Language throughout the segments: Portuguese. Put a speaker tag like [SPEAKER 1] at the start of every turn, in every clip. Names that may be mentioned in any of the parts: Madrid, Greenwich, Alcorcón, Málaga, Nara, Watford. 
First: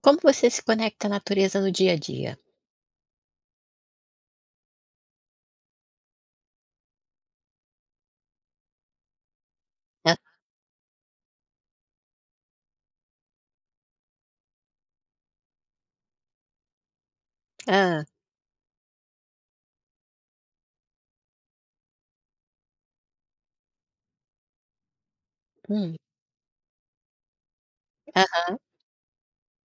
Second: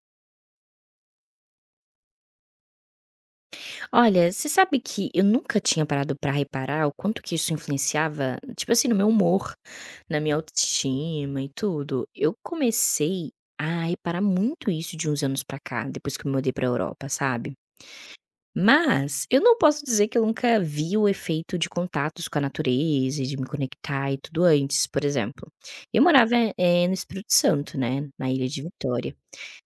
[SPEAKER 1] Como você se conecta à natureza no dia a dia?
[SPEAKER 2] Olha, você sabe que eu nunca tinha parado pra reparar o quanto que isso influenciava, tipo assim, no meu humor,
[SPEAKER 1] Hã,
[SPEAKER 2] na minha autoestima e tudo. Eu comecei a reparar muito isso de uns anos pra cá, depois que eu me mudei pra Europa, sabe?
[SPEAKER 1] hã,
[SPEAKER 2] Mas eu não posso dizer que eu nunca vi o efeito de contatos com a natureza, e de me conectar e tudo antes, por exemplo.
[SPEAKER 1] hum,
[SPEAKER 2] Eu morava no Espírito Santo, né, na
[SPEAKER 1] ah
[SPEAKER 2] ilha de Vitória.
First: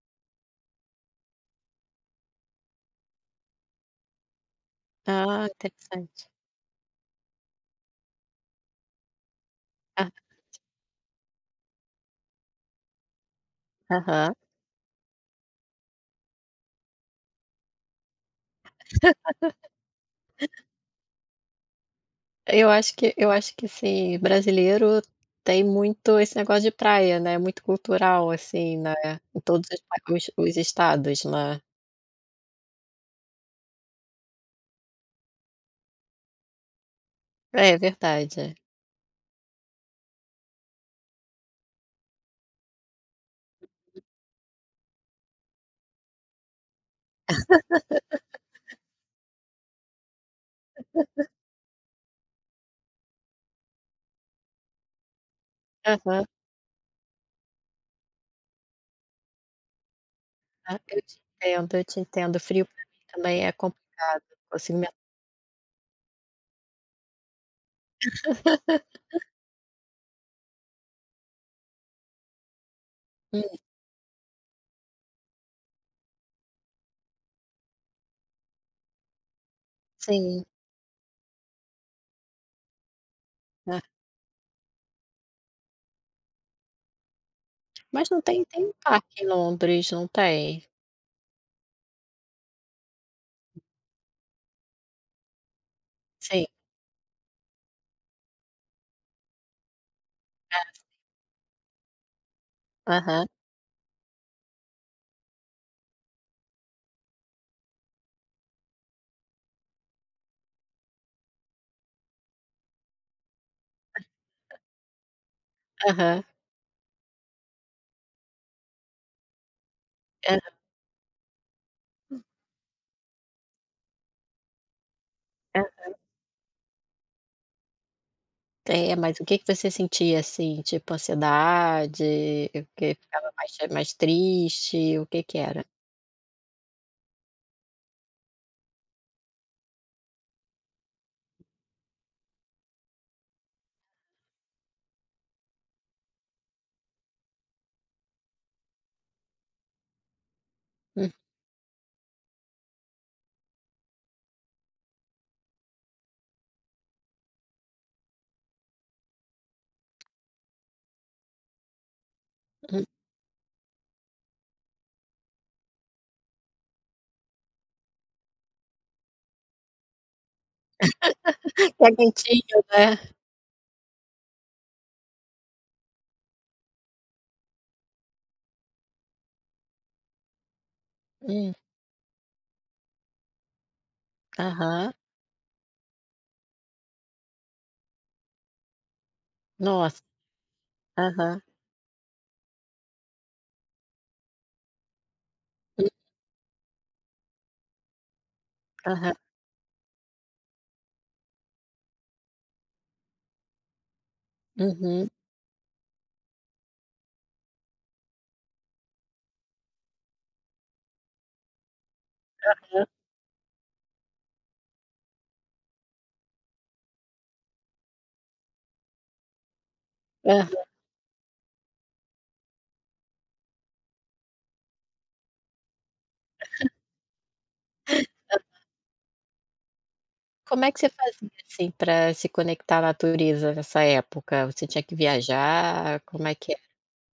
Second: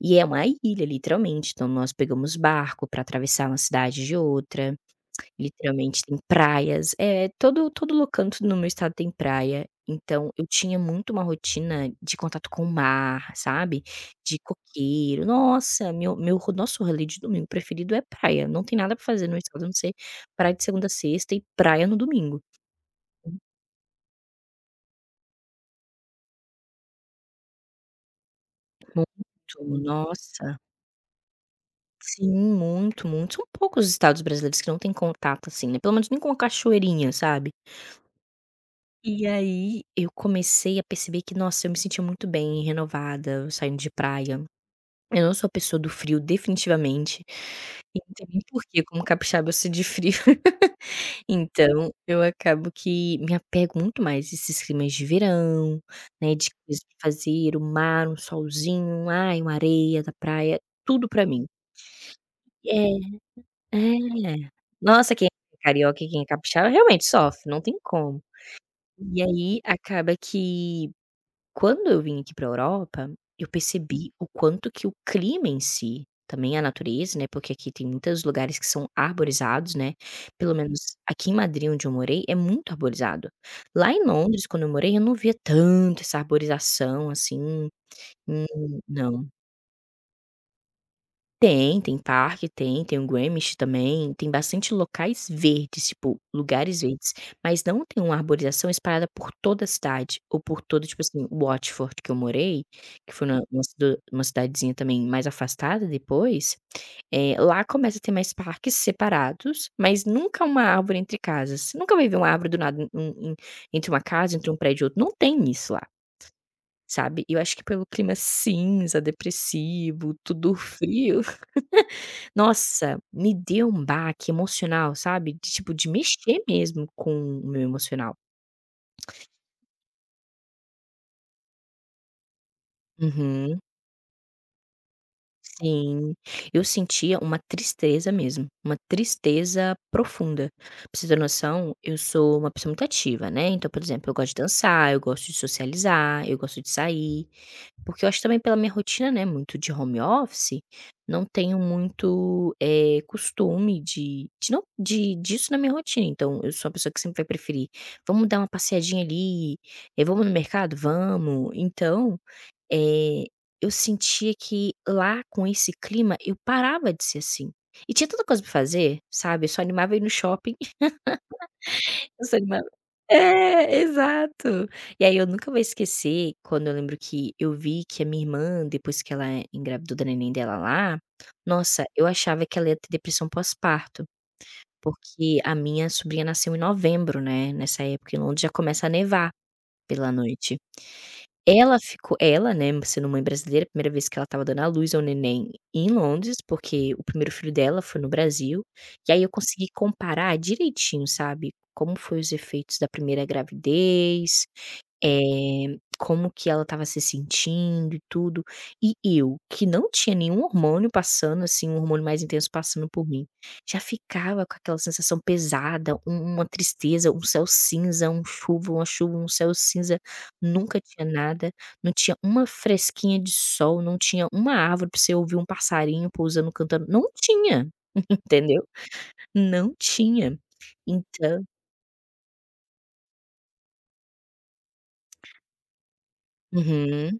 [SPEAKER 2] E é uma ilha, literalmente. Então nós pegamos barco para atravessar uma cidade de outra.
[SPEAKER 1] ah,
[SPEAKER 2] Literalmente tem
[SPEAKER 1] interessante.
[SPEAKER 2] praias, é todo locanto no meu estado tem praia,
[SPEAKER 1] Ah,
[SPEAKER 2] então eu tinha muito uma rotina de contato com o mar, sabe,
[SPEAKER 1] aham.
[SPEAKER 2] de coqueiro. Nossa, meu meu ro nosso rolê de domingo preferido é praia, não tem nada pra fazer no estado a não ser praia de segunda a sexta e praia no domingo.
[SPEAKER 1] Eu acho que assim, brasileiro tem muito esse negócio de praia, né, muito cultural assim, né, em todos
[SPEAKER 2] Muito,
[SPEAKER 1] os pa os
[SPEAKER 2] nossa.
[SPEAKER 1] estados, né.
[SPEAKER 2] Sim, muito, muito. São poucos os estados brasileiros que não têm contato, assim, né, pelo menos nem com a cachoeirinha, sabe.
[SPEAKER 1] É verdade.
[SPEAKER 2] E aí, eu comecei a perceber que, nossa, eu me sentia muito bem, renovada, saindo de praia. Eu não sou a pessoa do frio, definitivamente. E não tem nem porquê, como capixaba, eu sou de frio. Então, eu acabo que me apego muito mais a esses climas de verão,
[SPEAKER 1] Aham,
[SPEAKER 2] né, de coisas pra fazer, o mar, um solzinho, ai, uma areia da praia,
[SPEAKER 1] ah, eu
[SPEAKER 2] tudo
[SPEAKER 1] te
[SPEAKER 2] pra mim.
[SPEAKER 1] entendo, eu te entendo. Frio pra
[SPEAKER 2] É,
[SPEAKER 1] mim também é complicado,
[SPEAKER 2] é.
[SPEAKER 1] consigo me
[SPEAKER 2] Nossa, quem é carioca e quem é capixaba realmente sofre, não tem como. E aí, acaba que quando eu vim aqui para a Europa,
[SPEAKER 1] Hum,
[SPEAKER 2] eu percebi o quanto que o clima em si, também a natureza, né, porque aqui tem muitos lugares que são arborizados, né,
[SPEAKER 1] sim,
[SPEAKER 2] pelo menos aqui em Madrid, onde eu morei, é muito arborizado.
[SPEAKER 1] né.
[SPEAKER 2] Lá em Londres, quando eu morei, eu não via tanto essa arborização, assim,
[SPEAKER 1] Mas não tem
[SPEAKER 2] hum,
[SPEAKER 1] tem um parque
[SPEAKER 2] não.
[SPEAKER 1] em Londres, não tem?
[SPEAKER 2] Tem parque, tem o Greenwich também, tem bastante locais verdes, tipo,
[SPEAKER 1] Sim,
[SPEAKER 2] lugares verdes, mas não tem uma arborização espalhada por toda a cidade, ou por
[SPEAKER 1] é.
[SPEAKER 2] todo, tipo assim, Watford que eu morei, que foi
[SPEAKER 1] Aham,
[SPEAKER 2] na uma cidadezinha também mais afastada depois, lá começa a ter mais parques separados, mas nunca uma árvore entre casas, você nunca vai ver uma árvore do nada em entre uma casa, entre um prédio e outro, não tem isso lá,
[SPEAKER 1] aham.
[SPEAKER 2] sabe. Eu acho que pelo clima cinza, depressivo,
[SPEAKER 1] Aham.
[SPEAKER 2] tudo frio, nossa, me deu um baque emocional, sabe, de tipo, de mexer mesmo com o meu emocional.
[SPEAKER 1] É, mas o que que você sentia, assim, tipo ansiedade, o que ficava mais
[SPEAKER 2] Uhum,
[SPEAKER 1] mais triste, o que que era?
[SPEAKER 2] sim. Eu sentia uma tristeza mesmo, uma tristeza profunda. Pra você ter noção, eu sou uma pessoa muito ativa, né, então, por exemplo, eu gosto de dançar, eu gosto de socializar, eu gosto de sair. Porque eu acho também pela minha rotina, né, muito de home office, não tenho muito, costume de não de disso na minha rotina, então eu sou uma pessoa que sempre vai preferir: "Vamos dar uma passeadinha ali, vamos no mercado? Vamos". Então,
[SPEAKER 1] Uhum.
[SPEAKER 2] eh, eu sentia que lá com esse clima eu parava de ser assim. E tinha tanta coisa pra fazer, sabe, eu só animava ir no shopping.
[SPEAKER 1] Que é
[SPEAKER 2] Eu sou
[SPEAKER 1] quentinho,
[SPEAKER 2] animada.
[SPEAKER 1] né.
[SPEAKER 2] É, exato. E aí eu nunca vou esquecer quando eu lembro que eu vi que a minha irmã, depois que ela engravidou da neném dela lá,
[SPEAKER 1] Hum,
[SPEAKER 2] nossa, eu achava que ela ia ter depressão pós-parto,
[SPEAKER 1] aham.
[SPEAKER 2] porque a minha sobrinha nasceu em novembro, né, nessa época em Londres já começa a nevar.
[SPEAKER 1] Nossa,
[SPEAKER 2] Pela noite.
[SPEAKER 1] aham.
[SPEAKER 2] Ela, né, sendo mãe brasileira, a primeira vez que ela estava dando à luz ao neném
[SPEAKER 1] Hum,
[SPEAKER 2] em Londres, porque o primeiro filho dela foi no Brasil, e
[SPEAKER 1] aham.
[SPEAKER 2] aí eu consegui comparar direitinho, sabe, como foi os efeitos da primeira gravidez,
[SPEAKER 1] Uhum.
[SPEAKER 2] como que ela estava se sentindo e tudo. E eu, que não tinha nenhum hormônio passando, assim, um hormônio mais intenso
[SPEAKER 1] Hã,
[SPEAKER 2] passando por mim, já ficava com aquela sensação pesada, uma tristeza, um céu cinza, uma chuva, um céu cinza,
[SPEAKER 1] aham.
[SPEAKER 2] nunca tinha nada, não tinha uma fresquinha de sol, não tinha uma árvore para você ouvir um passarinho pousando, cantando, não tinha, entendeu? Não tinha.
[SPEAKER 1] Como é que você fazia,
[SPEAKER 2] Então,
[SPEAKER 1] assim, pra se conectar à natureza nessa época? Você tinha que viajar, como é que é?
[SPEAKER 2] uhum.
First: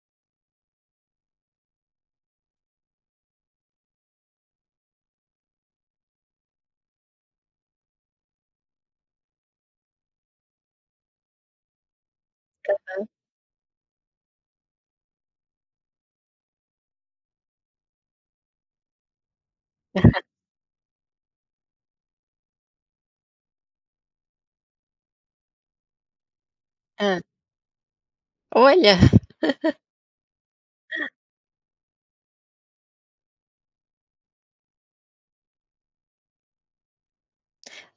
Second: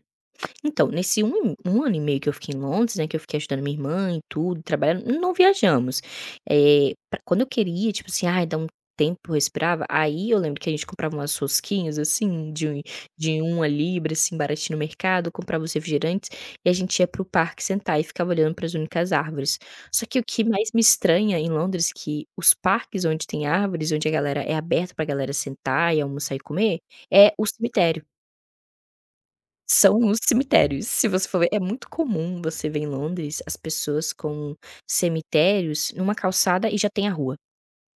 [SPEAKER 2] Então, nesse 1 e um ano e meio que eu fiquei em Londres, né, que eu fiquei ajudando minha irmã e tudo, trabalhando, não viajamos. Pra quando eu queria, tipo assim, ai, dar um tempo, eu respirava, aí eu lembro que a gente comprava umas rosquinhas, assim, de uma libra, assim, baratinho no mercado, comprava os refrigerantes e a gente ia para o parque sentar e ficava olhando para as únicas árvores. Só que o que mais me estranha em Londres que os parques onde tem árvores, onde a galera é aberto pra galera sentar e almoçar e comer,
[SPEAKER 1] Hã.
[SPEAKER 2] é o cemitério.
[SPEAKER 1] Olha,
[SPEAKER 2] São os cemitérios. Se você for ver, é muito comum você ver em Londres as pessoas com cemitérios numa calçada e já tem a rua,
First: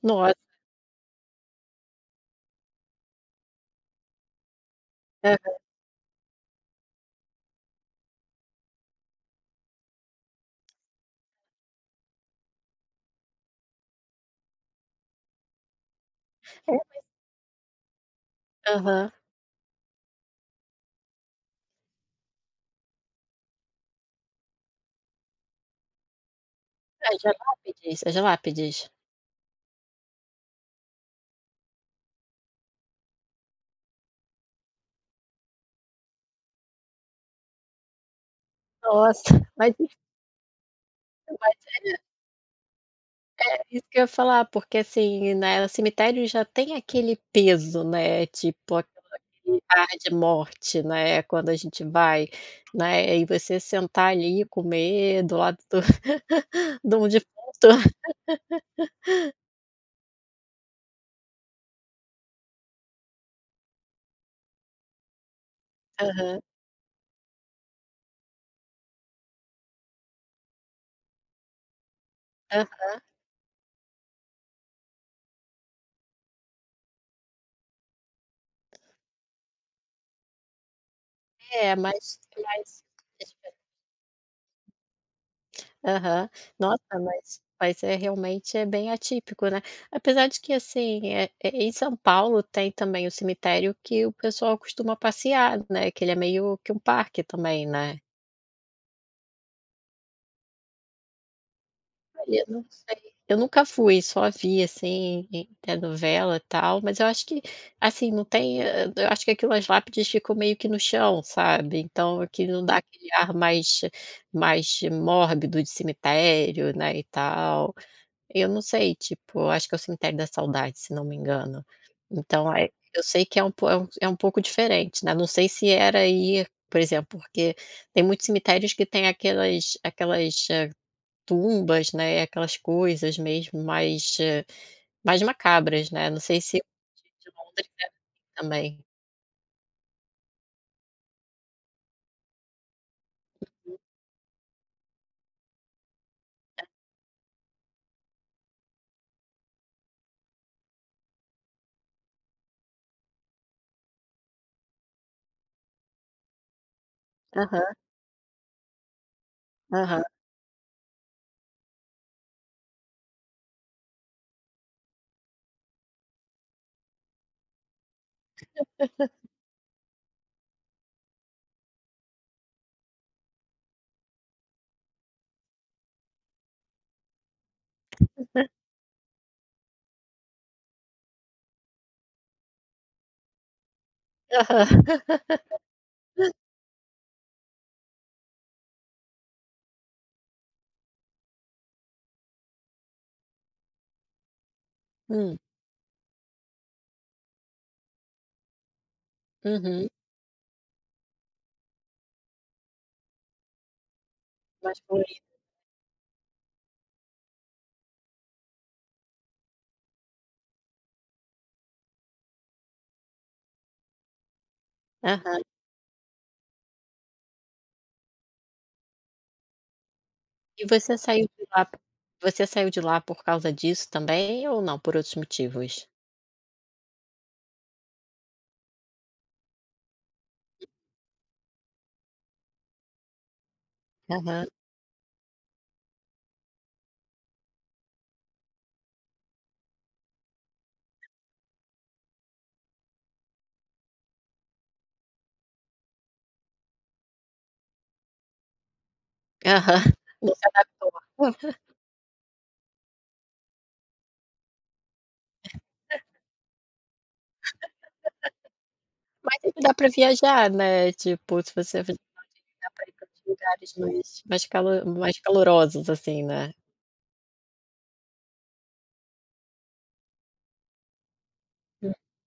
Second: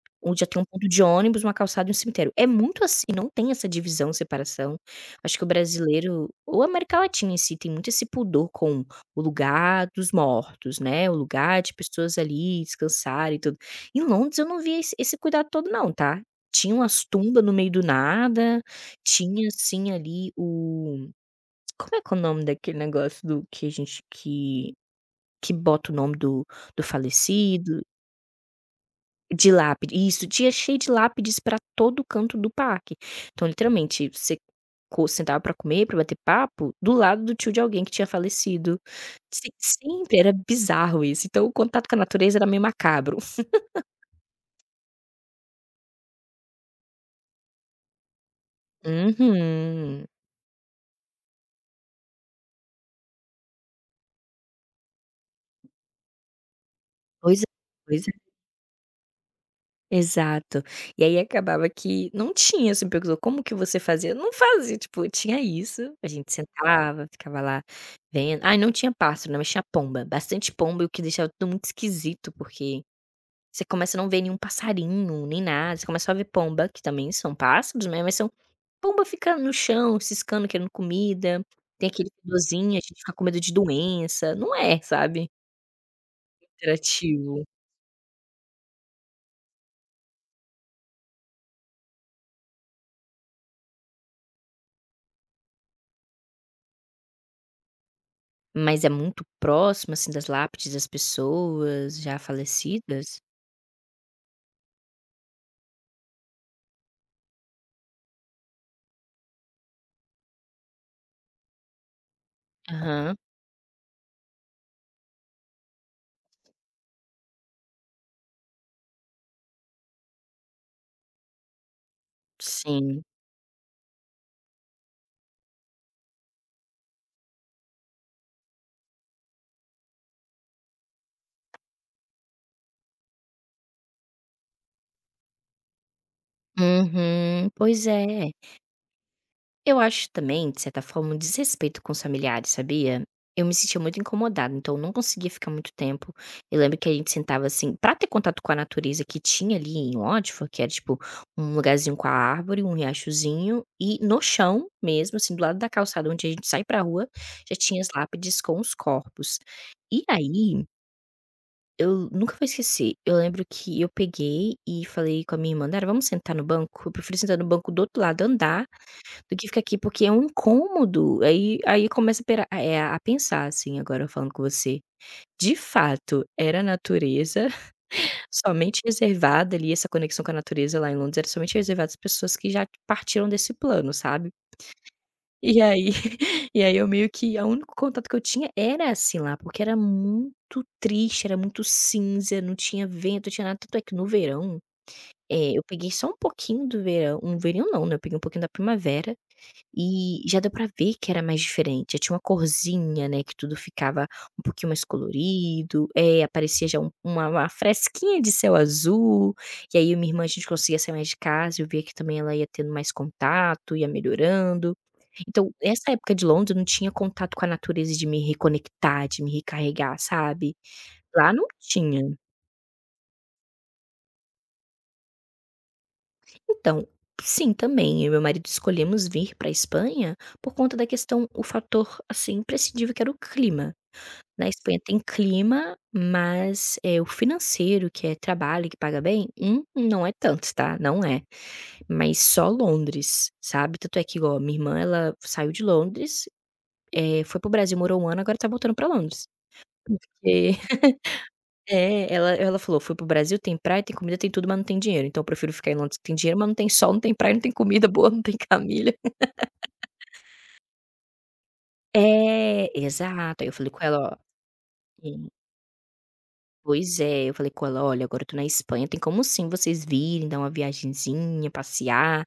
[SPEAKER 1] nossa.
[SPEAKER 2] onde já tem um ponto de ônibus, uma calçada e um cemitério. É muito assim, não tem essa divisão, separação. Acho que o
[SPEAKER 1] Aham.
[SPEAKER 2] brasileiro ou a América Latina em si tem muito esse pudor com o lugar dos mortos, né, o lugar de pessoas ali descansarem e tudo. Em Londres eu não vi esse cuidado todo não, tá. Tinha umas tumbas no meio do nada,
[SPEAKER 1] Aham.
[SPEAKER 2] tinha assim ali o, como é que é o nome daquele negócio do que a gente que bota o nome do
[SPEAKER 1] As
[SPEAKER 2] falecido?
[SPEAKER 1] lápides, as lápides.
[SPEAKER 2] De lápide, isso, tinha cheio de lápides pra todo canto do parque. Então literalmente, você co sentava pra comer, pra bater papo, do lado do tio de alguém que tinha falecido.
[SPEAKER 1] Nossa,
[SPEAKER 2] Se sempre, era bizarro isso. Então o
[SPEAKER 1] isso
[SPEAKER 2] contato com a natureza era meio macabro.
[SPEAKER 1] É, isso que eu ia falar, porque assim, né, o cemitério já tem aquele peso, né, tipo aquela aquele ar
[SPEAKER 2] Uhum.
[SPEAKER 1] de morte, né, quando a gente vai, né, e você sentar ali, comer do lado do de um
[SPEAKER 2] Pois é,
[SPEAKER 1] defunto.
[SPEAKER 2] pois é. Exato. E aí acabava que não tinha, você me perguntou: "Como que você fazia?" Eu não fazia, tipo, tinha isso, a gente
[SPEAKER 1] Aham,
[SPEAKER 2] sentava, ficava lá vendo, ai, não tinha pássaro, não, mas tinha pomba, bastante pomba, o que deixava tudo muito esquisito,
[SPEAKER 1] aham.
[SPEAKER 2] porque você começa a não ver nenhum passarinho, nem nada, você começa só a ver pomba, que também são pássaros, né, mas são, pomba fica no chão, ciscando, querendo comida,
[SPEAKER 1] É,
[SPEAKER 2] tem aquele
[SPEAKER 1] mas
[SPEAKER 2] fedorzinho, a
[SPEAKER 1] mas
[SPEAKER 2] gente fica com medo de doença, não é, sabe,
[SPEAKER 1] Aham. Nossa, mas
[SPEAKER 2] interativo.
[SPEAKER 1] mas é realmente é bem atípico, né. Apesar de que assim, em São Paulo tem também o cemitério que o pessoal costuma passear, né, que ele é meio que um parque também, né.
[SPEAKER 2] Mas é muito próximo, assim, das lápides das pessoas já
[SPEAKER 1] Olha, não sei.
[SPEAKER 2] falecidas?
[SPEAKER 1] Eu nunca fui, só vi, assim, em telenovela, e tal, mas eu acho que, assim, não tem hã, eu acho que aquelas lápides ficam meio que no chão, sabe, então aqui não dá aquele
[SPEAKER 2] Aham,
[SPEAKER 1] ar mais mais mórbido de cemitério, né, e tal. Eu não sei, tipo, eu acho que é o Cemitério da Saudade, se não me engano. Então, eh,
[SPEAKER 2] sim.
[SPEAKER 1] eu sei que é um po é um pouco diferente, né, não sei se era aí por exemplo, porque tem muitos cemitérios que tem aquelas, tumbas, né, aquelas coisas mesmo mais, mais macabras, né, não sei se de
[SPEAKER 2] Uhum,
[SPEAKER 1] Londres
[SPEAKER 2] pois
[SPEAKER 1] é assim
[SPEAKER 2] é.
[SPEAKER 1] também.
[SPEAKER 2] Eu acho também, de certa forma, um desrespeito com os familiares, sabia? Eu me sentia muito incomodada, então eu não conseguia ficar muito tempo. Eu lembro que a gente sentava assim, pra ter contato com a natureza que tinha ali em Watford, que era tipo um lugarzinho com a árvore, um riachozinho, e no chão mesmo, assim, do lado da calçada onde a gente sai pra rua, já
[SPEAKER 1] Aham,
[SPEAKER 2] tinha as lápides com os corpos. E
[SPEAKER 1] aham,
[SPEAKER 2] aí, eu nunca vou esquecer. Eu lembro que eu peguei e falei com a minha irmã: "Nara, vamos sentar no banco? Eu prefiro sentar no banco do outro lado, andar, do que ficar aqui, porque é um incômodo". Aí começa a pensar, assim, agora falando com você. De fato, era a natureza somente reservada ali, essa conexão com a natureza lá em Londres era somente reservada às pessoas que já partiram desse plano, sabe.
[SPEAKER 1] aham.
[SPEAKER 2] E aí e aí eu meio que, o único contato que eu tinha era assim lá, porque era muito triste, era muito cinza, não tinha vento, não tinha nada, tanto é que no verão,
[SPEAKER 1] Hum,
[SPEAKER 2] eu peguei só um pouquinho do verão, um verão não, né, eu peguei um pouquinho da primavera,
[SPEAKER 1] uhum,
[SPEAKER 2] e já deu pra ver que era mais diferente, já tinha uma corzinha, né, que tudo ficava um pouquinho
[SPEAKER 1] mais
[SPEAKER 2] mais
[SPEAKER 1] colorido.
[SPEAKER 2] colorido, é, aparecia já uma fresquinha de céu azul, e aí eu e minha irmã a gente conseguia sair mais de casa, eu via que também ela ia tendo mais contato, ia melhorando.
[SPEAKER 1] Aham.
[SPEAKER 2] Então, essa época de Londres eu não tinha contato com a natureza de me reconectar, de me recarregar, sabe.
[SPEAKER 1] E você saiu
[SPEAKER 2] Lá não
[SPEAKER 1] de lá
[SPEAKER 2] tinha.
[SPEAKER 1] você saiu de lá por causa disso também ou não, por outros motivos?
[SPEAKER 2] Então, sim, também, eu e meu marido escolhemos vir pra Espanha por conta da questão, o fator, assim, imprescindível que era o clima.
[SPEAKER 1] Aham,
[SPEAKER 2] Na Espanha tem clima, mas, é o financeiro, que é trabalho, que paga bem, não é tanto, tá, não é. Mas só Londres, sabe. Tanto é que ó minha irmã, ela saiu de Londres, foi pro Brasil, morou um ano, agora tá voltando pra Londres.
[SPEAKER 1] aham. Não se
[SPEAKER 2] Porque
[SPEAKER 1] adaptou.
[SPEAKER 2] é, ela falou: "Fui pro Brasil, tem praia, tem comida, tem tudo, mas não tem dinheiro. Então eu prefiro ficar em Londres que tem dinheiro, mas não tem sol, não tem praia, não tem comida boa, não tem família".
[SPEAKER 1] Mas sempre dá pra viajar, né, tipo, se você dá
[SPEAKER 2] É,
[SPEAKER 1] pra ir pra outros
[SPEAKER 2] exato. Aí eu falei
[SPEAKER 1] lugares
[SPEAKER 2] com ela:
[SPEAKER 1] mais
[SPEAKER 2] "Ó"
[SPEAKER 1] calorosos, assim, né.
[SPEAKER 2] "Pois é, eu falei com ela: Olha, agora eu tô na Espanha, tem como sim vocês virem, dar uma viagenzinha,
[SPEAKER 1] Hum.
[SPEAKER 2] passear",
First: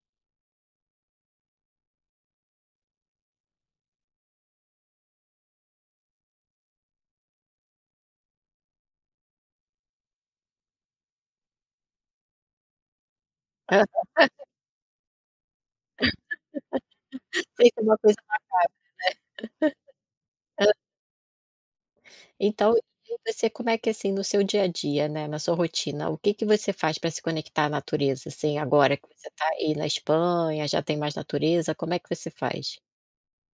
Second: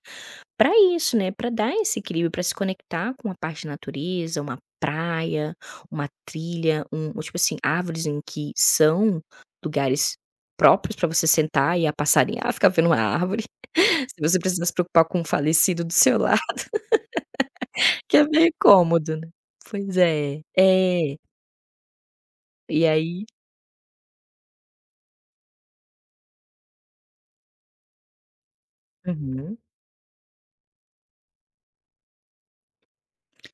[SPEAKER 2] pra isso, né, pra dar esse equilíbrio, pra se conectar com a parte da natureza, uma praia, uma trilha, um tipo assim, árvores em que são lugares próprios pra você sentar e a passarinhar, ficar vendo uma árvore,
[SPEAKER 1] Aham,
[SPEAKER 2] se você precisar se preocupar com o falecido do seu lar,
[SPEAKER 1] sei que é uma
[SPEAKER 2] que
[SPEAKER 1] coisa.
[SPEAKER 2] é meio cômodo, né. Pois é. É.
[SPEAKER 1] Então,
[SPEAKER 2] E
[SPEAKER 1] e
[SPEAKER 2] aí
[SPEAKER 1] você como é que assim, no seu dia a dia, né, na sua rotina, o que que você faz para se conectar à natureza, assim, agora que você está
[SPEAKER 2] uhum.
[SPEAKER 1] aí na Espanha, já tem mais natureza, como é que você faz?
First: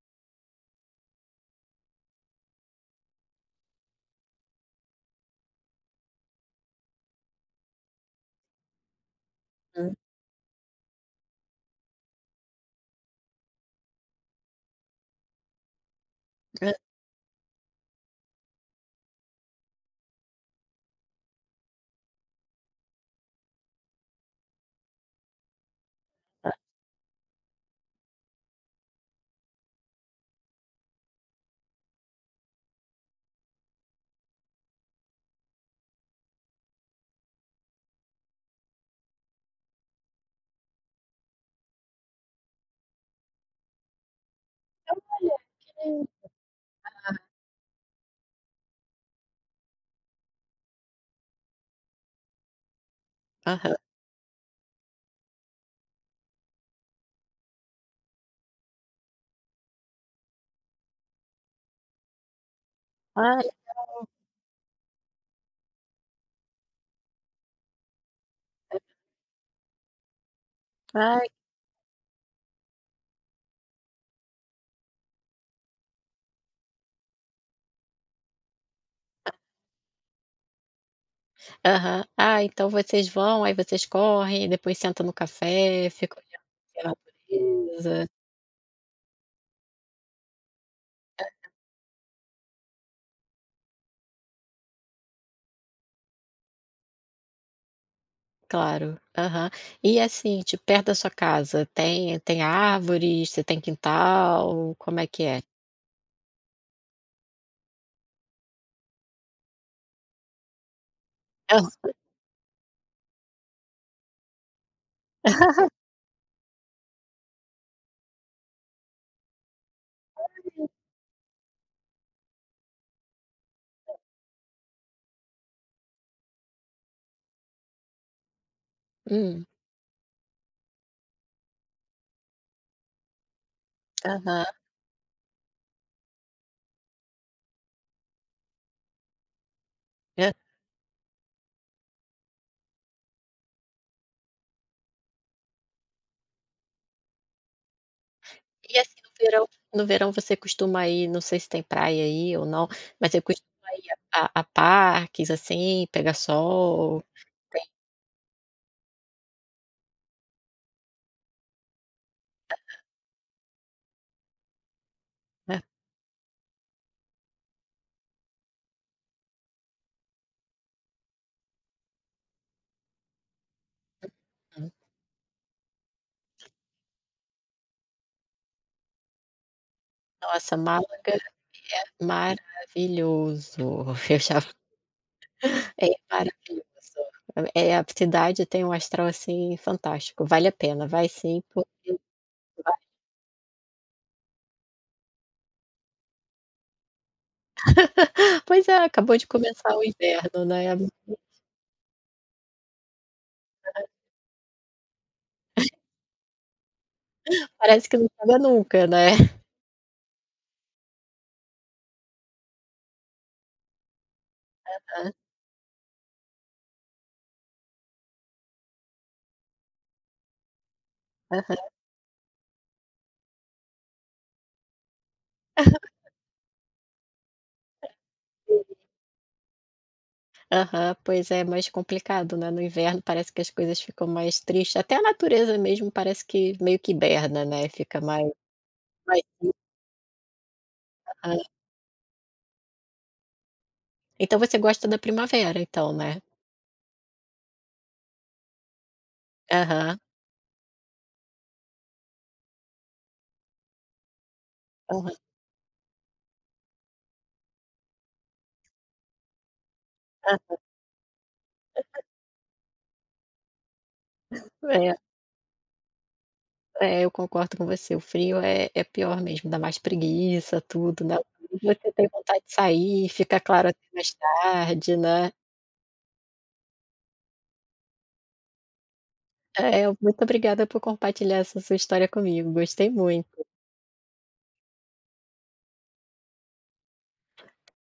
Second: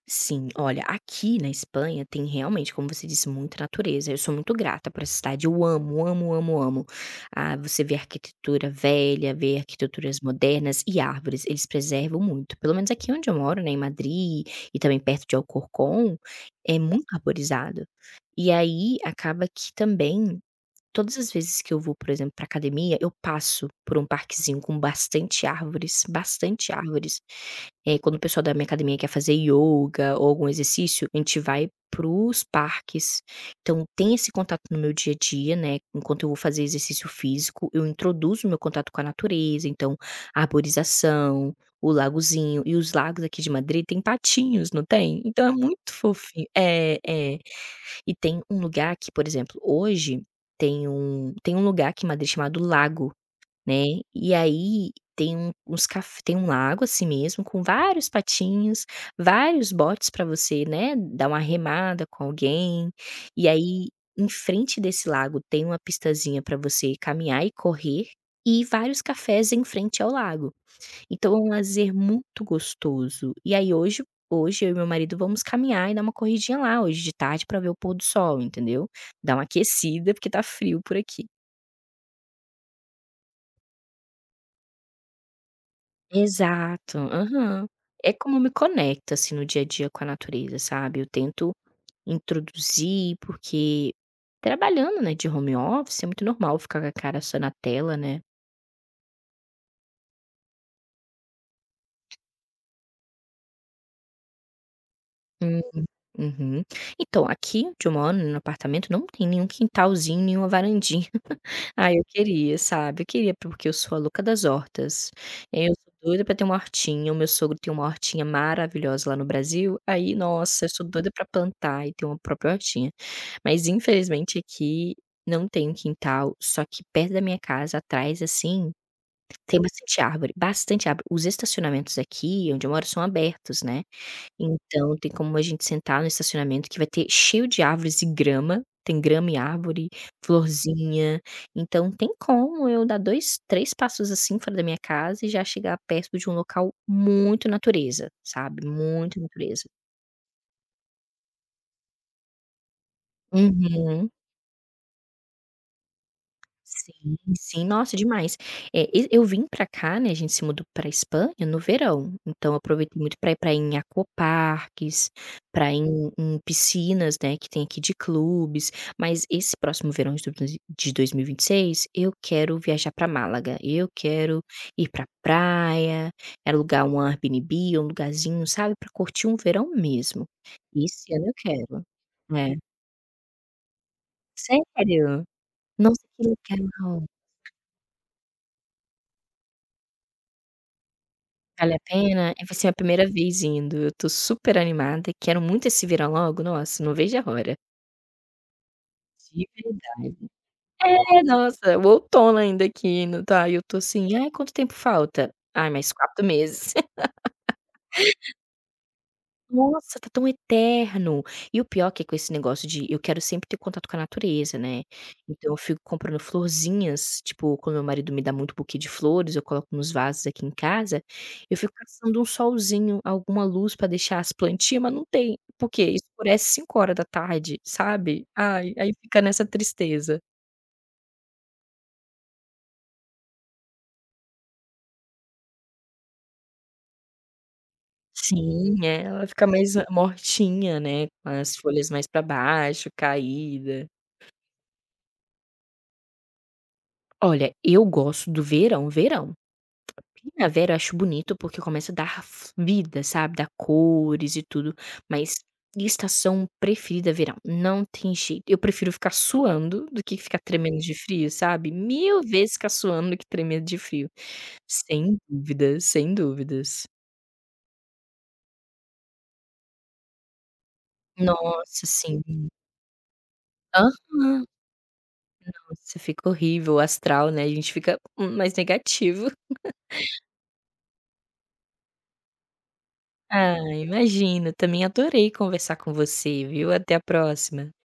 [SPEAKER 2] Sim, olha, aqui na Espanha tem realmente, como você disse, muita natureza. Eu sou muito grata por essa cidade. Eu amo, amo, amo, amo. Ah, você vê arquitetura velha, vê
[SPEAKER 1] Hum.
[SPEAKER 2] arquiteturas modernas e árvores. Eles preservam muito. Pelo menos aqui onde eu moro, né, em Madrid e também perto de Alcorcón, é muito arborizado. E aí acaba que também todas as vezes que eu vou, por exemplo, pra academia, eu passo por um parquezinho com bastante árvores, bastante árvores. Quando o pessoal da minha academia quer fazer ioga ou algum exercício, a gente vai para os parques. Então tem esse contato no meu dia a dia, né, enquanto eu vou fazer exercício físico, eu introduzo o meu contato com a natureza, então a arborização, o lagozinho e os lagos aqui de Madrid têm patinhos, não tem? Então é muito fofinho. É, é. E tem um lugar que, por exemplo, hoje tem um lugar aqui em Madrid chamado Lago,
[SPEAKER 1] Aham.
[SPEAKER 2] né, e aí tem um lago assim mesmo com vários patinhos, vários botes para você, né, dar uma remada com alguém,
[SPEAKER 1] Ai,
[SPEAKER 2] e aí em frente desse lago tem uma pistazinha para você caminhar e correr, e vários cafés em frente ao lago.
[SPEAKER 1] ai.
[SPEAKER 2] Então é um lazer muito gostoso. E aí hoje eu e meu marido vamos caminhar e dar uma corridinha lá hoje de tarde para ver o pôr do sol, entendeu. Dar uma aquecida, porque tá frio por aqui.
[SPEAKER 1] Aham. Ah, então vocês vão, aí vocês correm, depois sentam no café, ficam olhando assim a
[SPEAKER 2] Exato, aham.
[SPEAKER 1] natureza.
[SPEAKER 2] É como eu me conecto, assim, no dia a dia com a natureza, sabe. Eu tento introduzir, porque trabalhando, né, de home office é muito normal ficar com a cara só na tela, né.
[SPEAKER 1] Claro. Aham. E assim, tipo, perto da sua casa, tem árvores, você tem quintal, como é que é?
[SPEAKER 2] Hum, uhum. Então, aqui onde eu moro, no apartamento, não tem nenhum quintalzinho, nenhuma varandinha.
[SPEAKER 1] Hã.
[SPEAKER 2] Ah, eu queria, sabe, eu queria porque eu sou a louca das hortas. Eu sou doida pra ter uma hortinha, o meu sogro tem uma hortinha maravilhosa lá no Brasil, aí, nossa, eu sou doida pra plantar e ter uma própria hortinha. Mas infelizmente aqui não tem um quintal, só que perto da minha casa, atrás, assim,
[SPEAKER 1] Hum.
[SPEAKER 2] tem bastante árvore, bastante árvore. Os estacionamentos aqui onde eu moro são abertos, né.
[SPEAKER 1] Aham.
[SPEAKER 2] Então tem como a gente sentar no estacionamento que vai ter cheio de árvores e grama, tem grama e árvore, florzinha, então tem como eu dar 2 3 passos, assim, fora da minha casa e já chegar perto de um local muito natureza, sabe,
[SPEAKER 1] E assim, no
[SPEAKER 2] muito
[SPEAKER 1] verão
[SPEAKER 2] natureza.
[SPEAKER 1] no verão você costuma ir, não sei se tem praia aí ou não, mas você costuma ir
[SPEAKER 2] Uhum.
[SPEAKER 1] a parques, assim, pegar sol?
[SPEAKER 2] Sim,
[SPEAKER 1] Tem,
[SPEAKER 2] sim, nossa, demais. E eu vim pra cá, né, a gente se mudou pra Espanha no verão, então eu aproveitei muito pra ir em aquaparques,
[SPEAKER 1] né?
[SPEAKER 2] pra ir em piscinas, né, que tem aqui de clubes, mas esse próximo verão de 2026 eu quero viajar pra Málaga, eu quero
[SPEAKER 1] Hum.
[SPEAKER 2] ir pra praia, alugar um Airbnb um lugarzinho, sabe, pra curtir um verão mesmo.
[SPEAKER 1] Nossa,
[SPEAKER 2] Esse
[SPEAKER 1] Málaga,
[SPEAKER 2] ano eu quero. É.
[SPEAKER 1] maravilhoso. Eu já.
[SPEAKER 2] Sério?
[SPEAKER 1] É
[SPEAKER 2] Nossa, que
[SPEAKER 1] maravilhoso.
[SPEAKER 2] legal.
[SPEAKER 1] É, a cidade tem um astral, assim, fantástico. Vale a pena, vai sim, po
[SPEAKER 2] Vale a pena? É, vai ser minha primeira vez indo, eu tô super animada, quero muito esse Vira Logo, nossa, não vejo a hora.
[SPEAKER 1] Pois é, acabou de
[SPEAKER 2] De
[SPEAKER 1] começar o
[SPEAKER 2] verdade.
[SPEAKER 1] inverno, né,
[SPEAKER 2] É, nossa, o outono ainda aqui, não tá? E eu tô assim: "Ai, quanto tempo falta?". "Ai, mais 4 meses".
[SPEAKER 1] parece que não acaba nunca, né.
[SPEAKER 2] Nossa, tá tão eterno. E o pior que é com esse negócio de eu quero sempre ter contato com a natureza, né, então eu fico comprando florzinhas, tipo, quando meu marido me dá muito buquê de flores, eu coloco nos vasos aqui em casa, eu fico caçando um solzinho, alguma luz pra deixar as plantinhas, mas não tem, porque escurece 5 horas da tarde, sabe. Ai,
[SPEAKER 1] Aham.
[SPEAKER 2] aí fica nessa tristeza.
[SPEAKER 1] Aham, pois é, mais complicado, né, no inverno parece que as coisas ficam mais tristes, até a natureza mesmo parece que meio que hiberna, né, fica mais
[SPEAKER 2] Sim, é,
[SPEAKER 1] mais
[SPEAKER 2] ela fica mais ah, mortinha, né, com
[SPEAKER 1] Aham.
[SPEAKER 2] as folhas mais pra baixo, caída.
[SPEAKER 1] Então você gosta da primavera então, né?
[SPEAKER 2] Olha, eu gosto do verão, verão.
[SPEAKER 1] Aham,
[SPEAKER 2] Primavera eu acho bonito porque começa a dar f vida, sabe, dá cores e tudo,
[SPEAKER 1] aham.
[SPEAKER 2] mas estação preferida é verão, não tem jeito. Eu prefiro ficar suando do que ficar tremendo de frio, sabe, mil vezes ficar suando do que tremendo de frio,
[SPEAKER 1] É,
[SPEAKER 2] sem dúvidas, sem dúvidas.
[SPEAKER 1] é, eu concordo com você, o frio é pior mesmo, dá mais preguiça, tudo, né,
[SPEAKER 2] Nossa,
[SPEAKER 1] você tem vontade
[SPEAKER 2] sim.
[SPEAKER 1] de sair, fica claro até mais
[SPEAKER 2] Aham.
[SPEAKER 1] tarde, né.
[SPEAKER 2] Nossa, fica horrível o astral, né, a gente fica, mais negativo.
[SPEAKER 1] É, muito obrigada por compartilhar essa sua história comigo, gostei muito.
[SPEAKER 2] Ah, imagina, também adorei conversar com você, viu, até a próxima.